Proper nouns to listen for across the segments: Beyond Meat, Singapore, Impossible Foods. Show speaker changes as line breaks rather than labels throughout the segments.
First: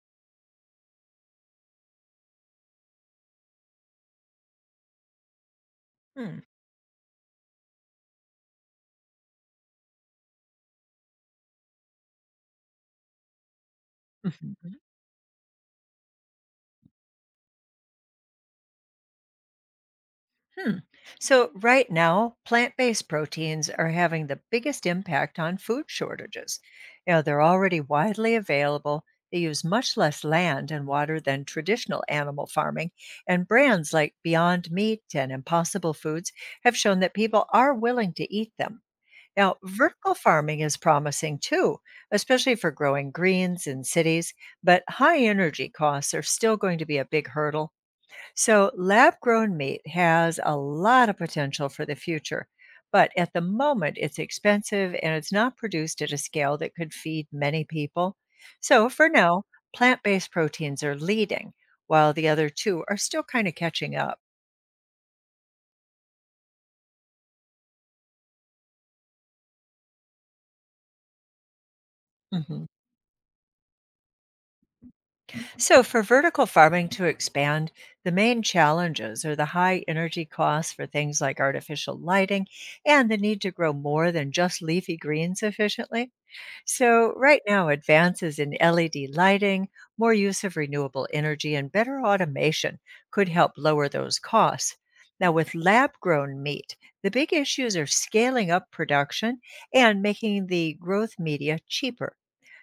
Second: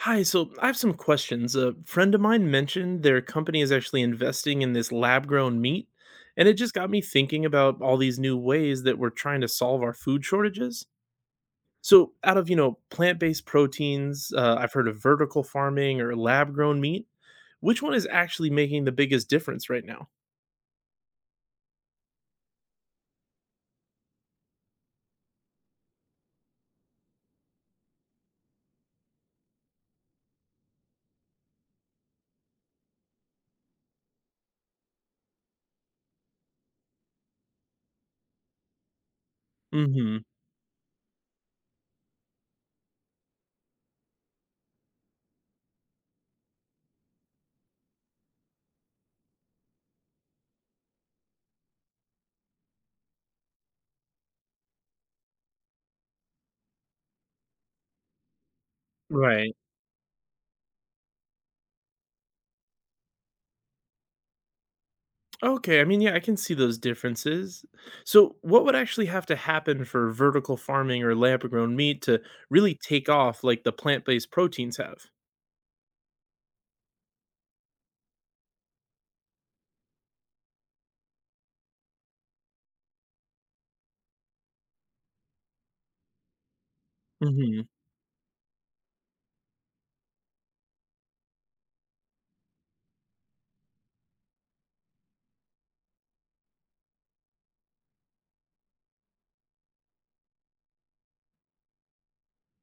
Hi, so I have some questions. A friend of mine mentioned their company is actually investing in this lab grown meat,
Mm,
and it just got me thinking about all these new ways that we're trying to solve our food shortages. So, out of, you know, plant based proteins,
mhm,
I've
mhm.
heard of vertical farming or lab grown meat. Which one is actually making the biggest difference right now?
Hmm. So, right now, plant based proteins are having the biggest impact on food shortages. You know, they're already widely available. They use much less land and water than traditional animal farming. And brands like Beyond Meat and Impossible Foods have shown that people are willing to eat them. Now,
Mm
vertical
hmm.
farming is promising too, especially for growing greens in cities, but high energy costs are still going to be a big hurdle. So, lab grown meat has a lot of potential for the future, but at the moment it's expensive and it's not produced at a scale that could feed many people. So, for now,
Right.
plant based proteins are leading, while the other two are still kind of catching up.
Okay, I mean, yeah, I can see those differences. So, what would actually have to happen for vertical farming or lab grown meat to
Mhm.
really take off like the plant based proteins have?
So, for vertical farming to expand, the main challenges are the high energy costs for things like artificial lighting and the need to grow more than just leafy greens efficiently. So, right
hmm
now, advances in LED lighting, more use of renewable energy, and better automation could help lower those costs. Now, with lab grown meat, the big issues are scaling up production and making the growth media cheaper.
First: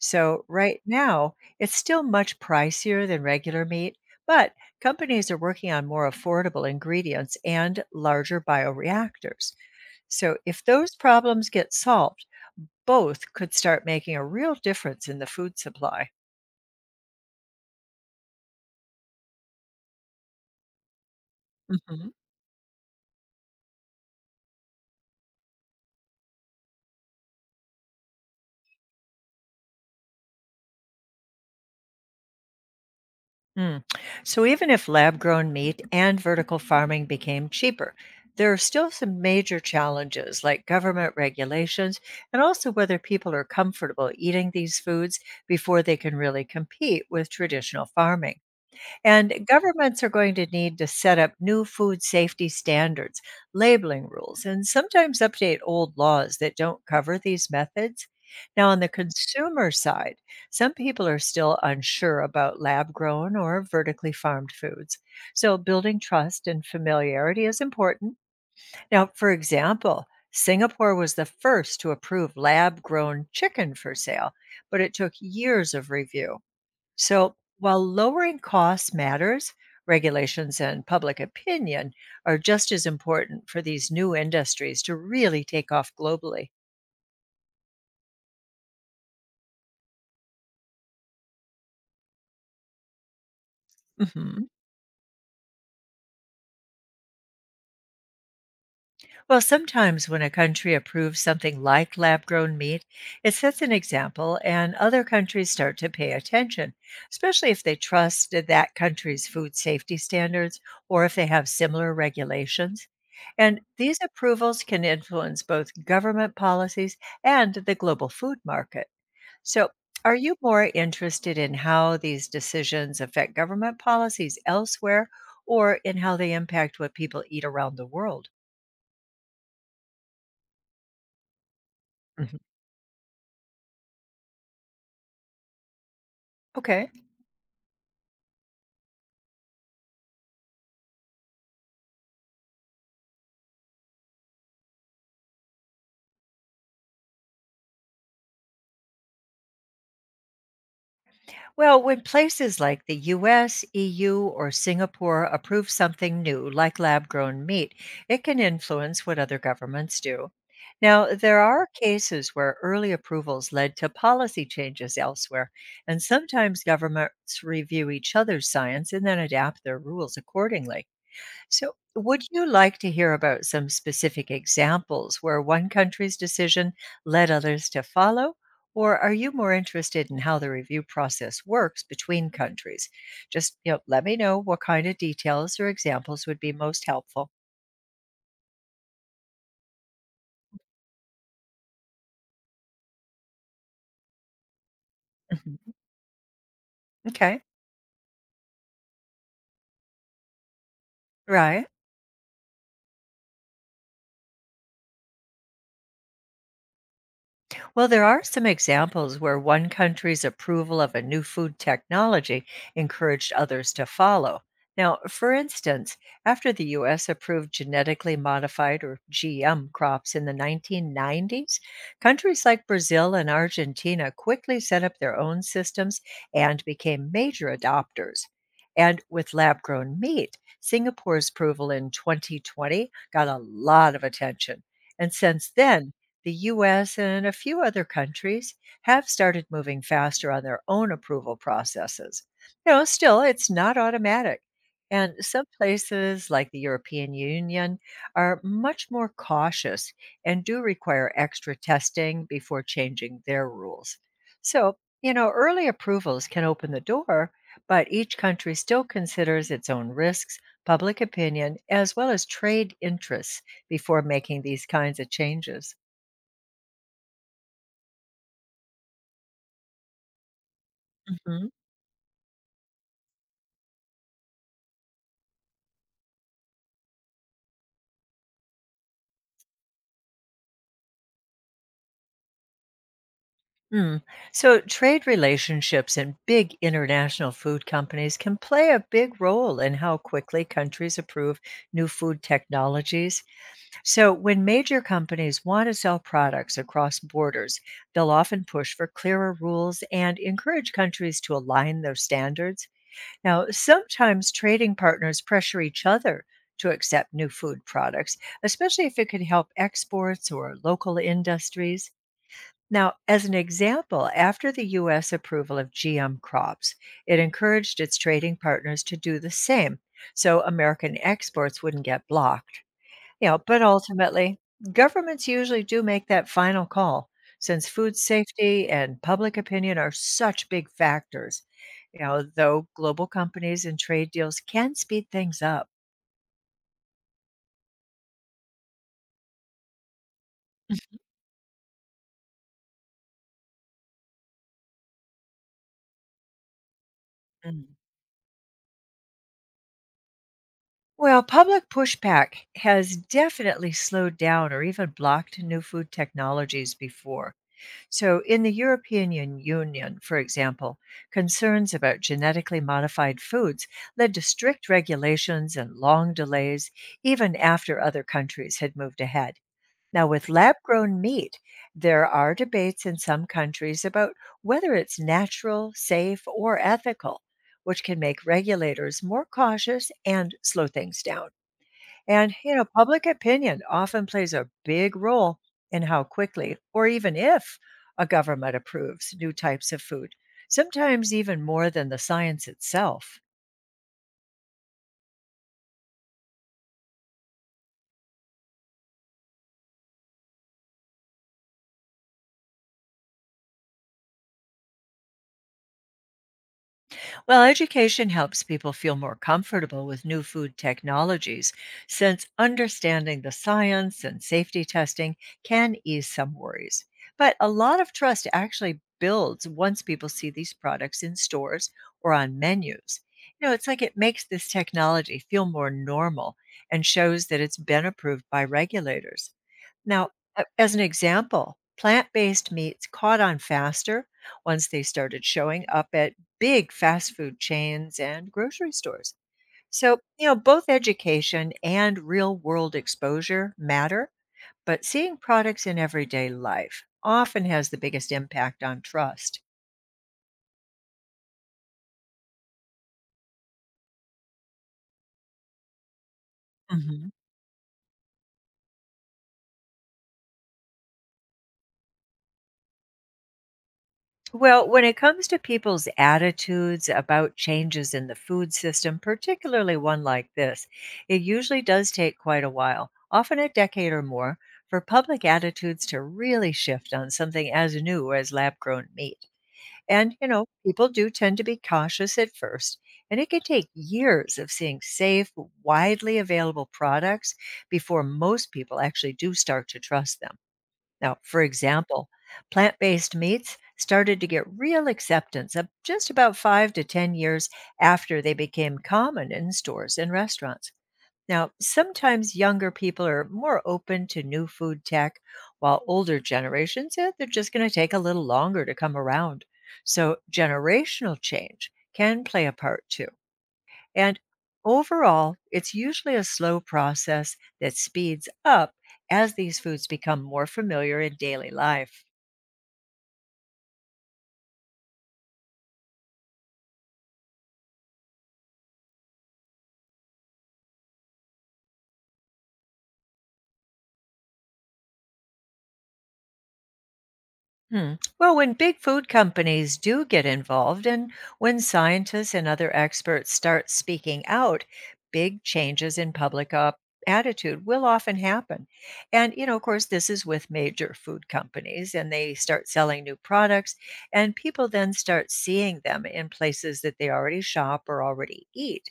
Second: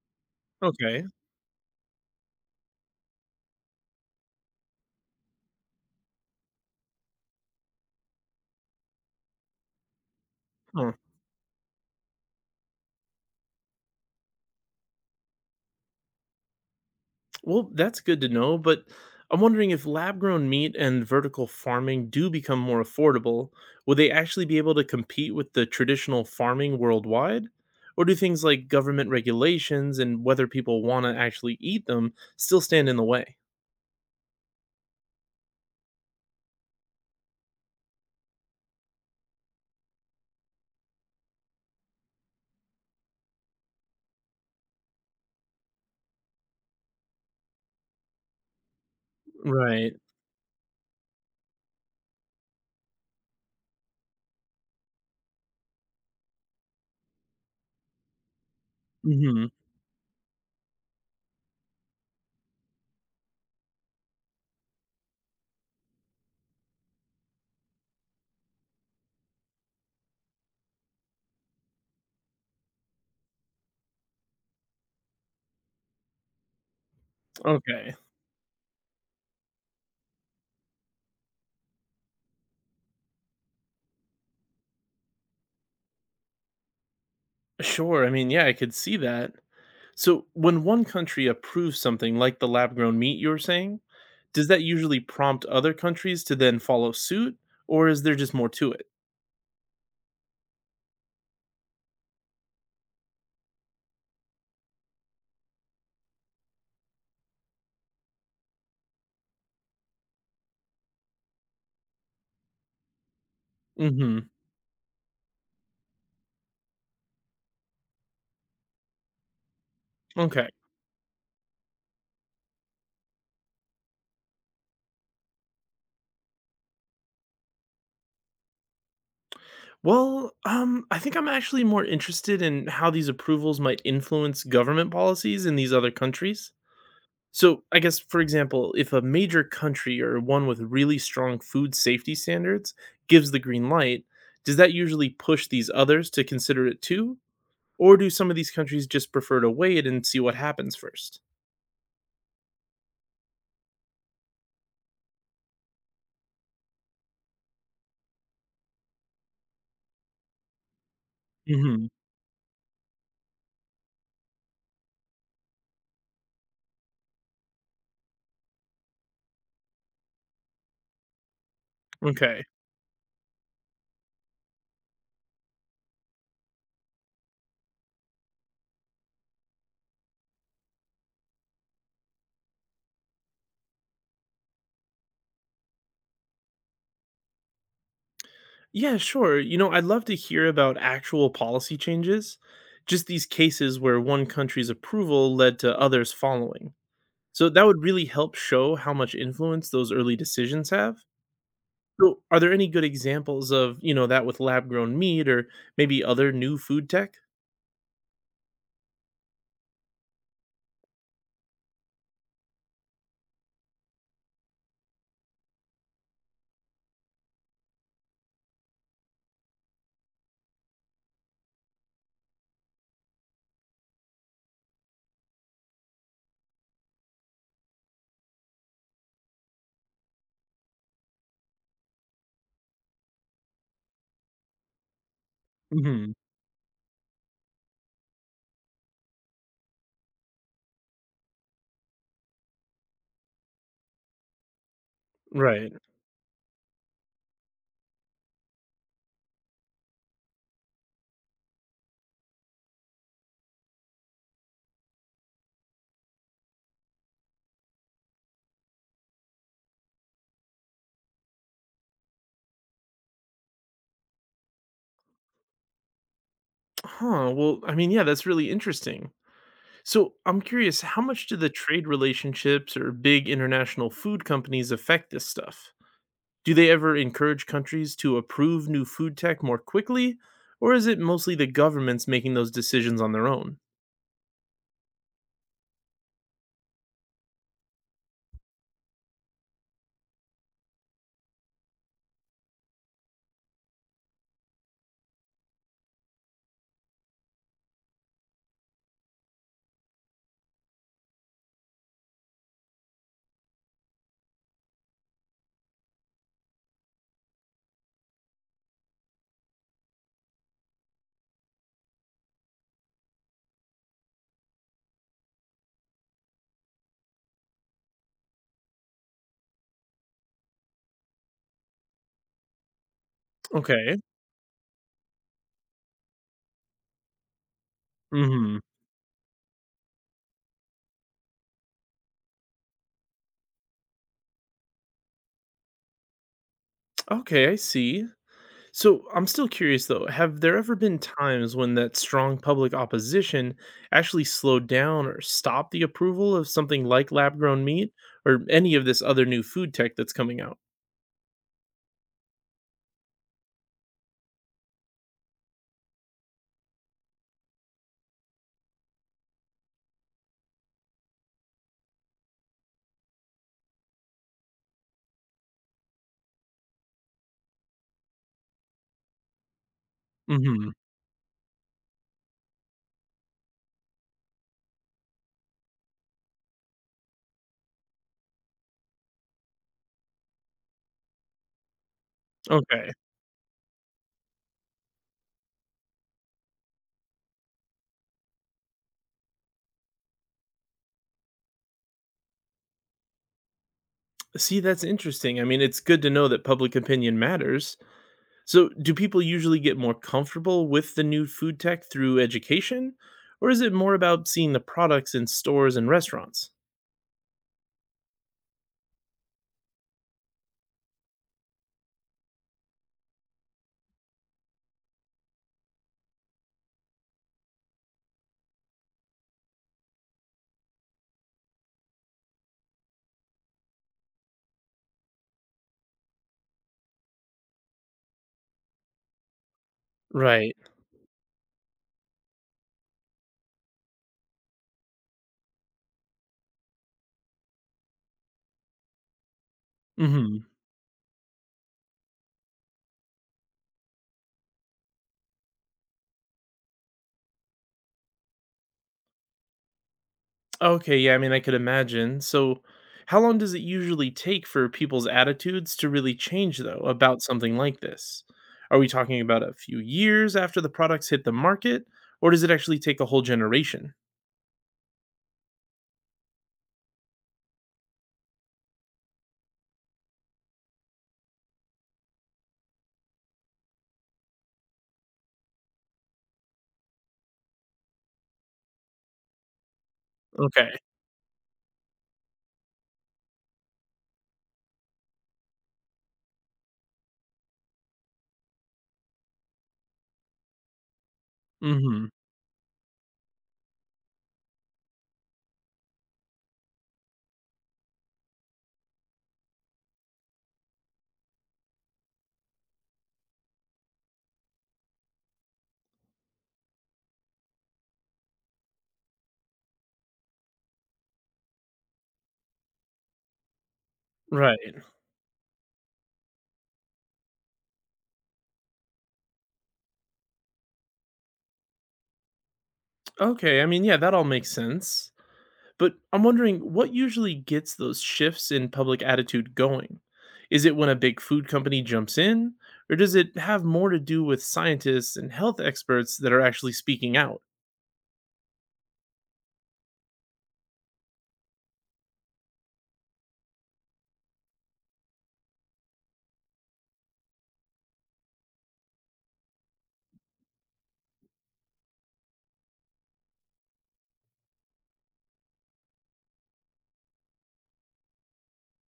So, right
Okay.
now, it's still much pricier than regular meat, but companies are working on more affordable ingredients and larger bioreactors. So, if
huh.
those problems get solved, both could start making a real difference in the food supply.
Well, that's good to know, but I'm wondering if lab grown meat and vertical
Mhm.
farming do become more affordable, would they actually be able to compete with the traditional farming worldwide? Or do things like government regulations and whether people want to actually eat them still stand in the way?
Mm. So, even if lab grown meat and vertical farming became cheaper, there are still some major challenges like government regulations and also whether people are comfortable eating these foods before they can really compete with traditional farming. And
Right.
governments are going to need to set up new food safety standards, labeling rules, and sometimes update old laws that don't cover these methods. Now, on the
hmm
consumer side, some people are still unsure about lab grown or vertically farmed foods. So, building trust and familiarity is important. Now, for example, Singapore was the first to approve lab grown chicken for sale, but it took years of review. So, while
Okay.
lowering costs matters, regulations and public opinion are just as important for these new industries to really take off globally.
Sure. I mean, yeah, I could see that. So, when one country approves something like the lab grown meat you were saying,
Mhm.
does that usually prompt other countries to then follow suit, or is there just more to it?
Well, sometimes when a country approves something like lab grown meat, it sets an example and other countries start to pay attention, especially if they trust that that country's food safety standards or if they have similar regulations. And these
Hmm.
approvals can influence both government policies and the global food market. So, are you
Okay.
more interested in how these decisions affect government policies elsewhere or in how they impact what people eat around the world?
Well, I think I'm actually more
Mhm.
interested in how these approvals might influence government policies in these other countries.
Okay.
So, I guess, for example, if a major country or one with really strong food safety standards gives the green light, does that usually push these others to consider it too? Or do some of these countries just prefer to wait and see what happens first?
Well, when places like the US, EU, or Singapore approve something new, like lab grown meat, it can influence what other governments do. Now, there are
Mhm.
cases where early approvals led to policy changes elsewhere, and sometimes governments review each other's science and then adapt their rules accordingly. So, would
Okay.
you like to hear about some specific examples where one country's decision led others to follow? Or are you more interested in how the review process works between countries? Just, you know, let me know what kind of details or examples would be most helpful.
Yeah, sure. You know, I'd love to hear about actual policy changes, just these cases where one country's approval
Mhm.
led to others following.
Okay,
So that would really help show how much influence those early decisions have.
right.
So are there any good examples of, you know, that with lab-grown meat or maybe other new food tech?
Well, there are some examples where one country's approval of a new food technology encouraged others to follow. Now, for instance, after the US approved genetically modified or GM crops in the 1990s, countries like Brazil and Argentina quickly set up their own systems and became major adopters. And with lab grown meat, Singapore's approval in 2020 got a lot of attention. And since then,
Mhm.
the US and a few other countries have started moving faster on their own approval processes. You know, still, it's not automatic. And some
Right.
places like the European Union are much more cautious and do require extra testing before changing their rules. So, you know, early approvals can open the door, but each country still considers its own risks, public opinion, as well as trade interests before making these kinds of changes.
Huh. Well, I mean, yeah, that's really interesting. So I'm curious, how much do
Mhm.
the trade relationships or big international food companies affect this stuff? Do they ever encourage countries to approve new food tech more quickly? Or is it mostly the governments making those decisions on their own?
Mm. So, trade relationships and big international food companies can play a big role in how quickly countries approve new food technologies. So, when major companies want to sell products across borders, they'll often push for clearer rules and encourage countries to align their standards. Now, sometimes trading partners pressure each other to accept new food products, especially if it could help exports or local industries. Now, as an example, after the U.S. approval of GM crops, it encouraged its trading partners to do the same so American exports wouldn't get blocked. You know, but
Okay.
ultimately, governments usually do make that final call since food
hmm
safety and public opinion are such big factors. You know, though global companies and trade deals can speed things up.
Okay, I see. So I'm still curious though, have there ever been times when that strong public opposition actually slowed down or stopped the approval of something like lab grown
Mm.
meat or any of this other new food tech that's coming out?
Well, public pushback has definitely slowed down or even blocked new food technologies before. So, in the European Union, for example, concerns about genetically modified foods led to strict regulations and long delays, even after other countries had moved ahead. Now, with lab
hmm
grown meat, there are debates in some countries about whether it's natural, safe, or ethical, which can make regulators more cautious and slow things down. And, you know,
Okay.
public opinion often plays a big role in how quickly or even if a government approves new types of food, sometimes even more than the science itself.
See, that's interesting. I mean, it's good to know that public opinion matters. So, do people usually get more comfortable with the new food tech through education, or is it more about seeing the products in stores and restaurants?
Well, education helps people feel more comfortable with new food technologies since understanding the science and safety testing can ease some worries. But a lot of trust actually builds once people see these products in stores or on menus. You know, it's like it makes this technology feel more normal and shows that it's been approved by regulators. Now, a-
Right.
as an example, plant based meats caught on faster once they started showing up at big fast food chains and grocery stores. So, you know,
hmm
both education and real world exposure matter, but seeing products in everyday life often has the biggest impact on trust.
Okay. Yeah. I mean, I could imagine. So, how long does it usually take for people's attitudes to really change, though,
hmm
about something like this? Are we talking about a few years after the products hit the market, or does it actually take a whole generation?
Well, when it comes to people's attitudes about changes in the food system, particularly one like this, it usually does take quite a while, often a decade or more, for public attitudes to really shift on something as new as lab grown meat. And, you know,
Okay.
people do tend to be cautious at first, and it can take years of seeing safe, widely available products before most people actually do start to trust them. Now, for
Mhm.
example, plant based meats started to get real acceptance of just about five to 10 years after they became common in stores and restaurants. Now, sometimes younger people are more open to new food tech, while older generations, they're just going to take a little longer to come around. So, generational change can play a part too. And
Right.
overall, it's usually a slow process that speeds up as these foods become more familiar in daily life.
Okay, I mean, yeah, that all makes sense. But I'm wondering what usually gets those shifts in public attitude going? Is it when a big food company jumps in, or does it have more to do with scientists and health experts that are actually speaking out?
Hmm. Well, when big food companies do get involved and when scientists and other experts start speaking out, big changes in public attitude will often happen. And, you know, of course, this is with major food companies and they start selling new products, and people then start seeing them in places that they already shop or already eat.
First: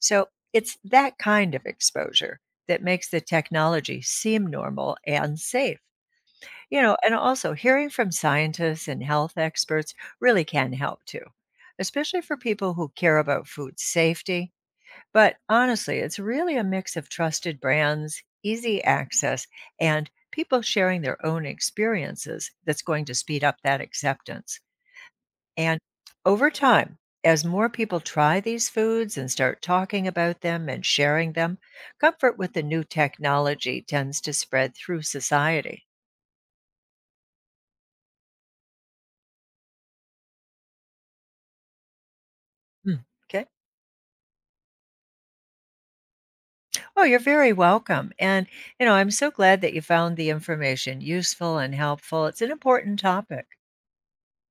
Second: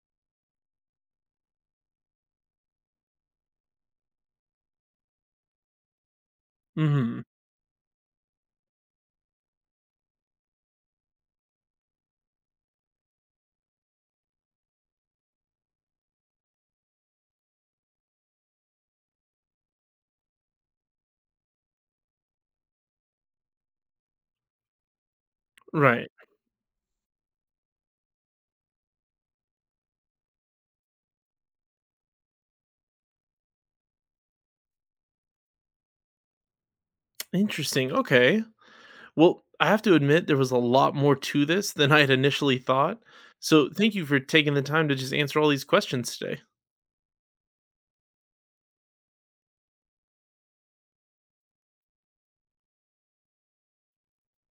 So it's that kind of exposure that makes the technology seem normal and safe. You know, and
hmm
also hearing from scientists and health experts really can help too, especially for people who care about food safety. But honestly, it's really a mix of trusted brands, easy access, and people sharing their own experiences that's going to speed up that acceptance. And
Right.
over time, as more people try these foods and start talking about them and sharing them, comfort with the new technology tends to spread through society.
Interesting. Okay. Well, I have to admit there was a lot more to this than I had initially
Mm.
thought.
Okay.
So thank you for taking the time to just answer all these questions today.
Oh, you're very welcome. And, you know, I'm so glad that you found the information useful and helpful. It's an important topic.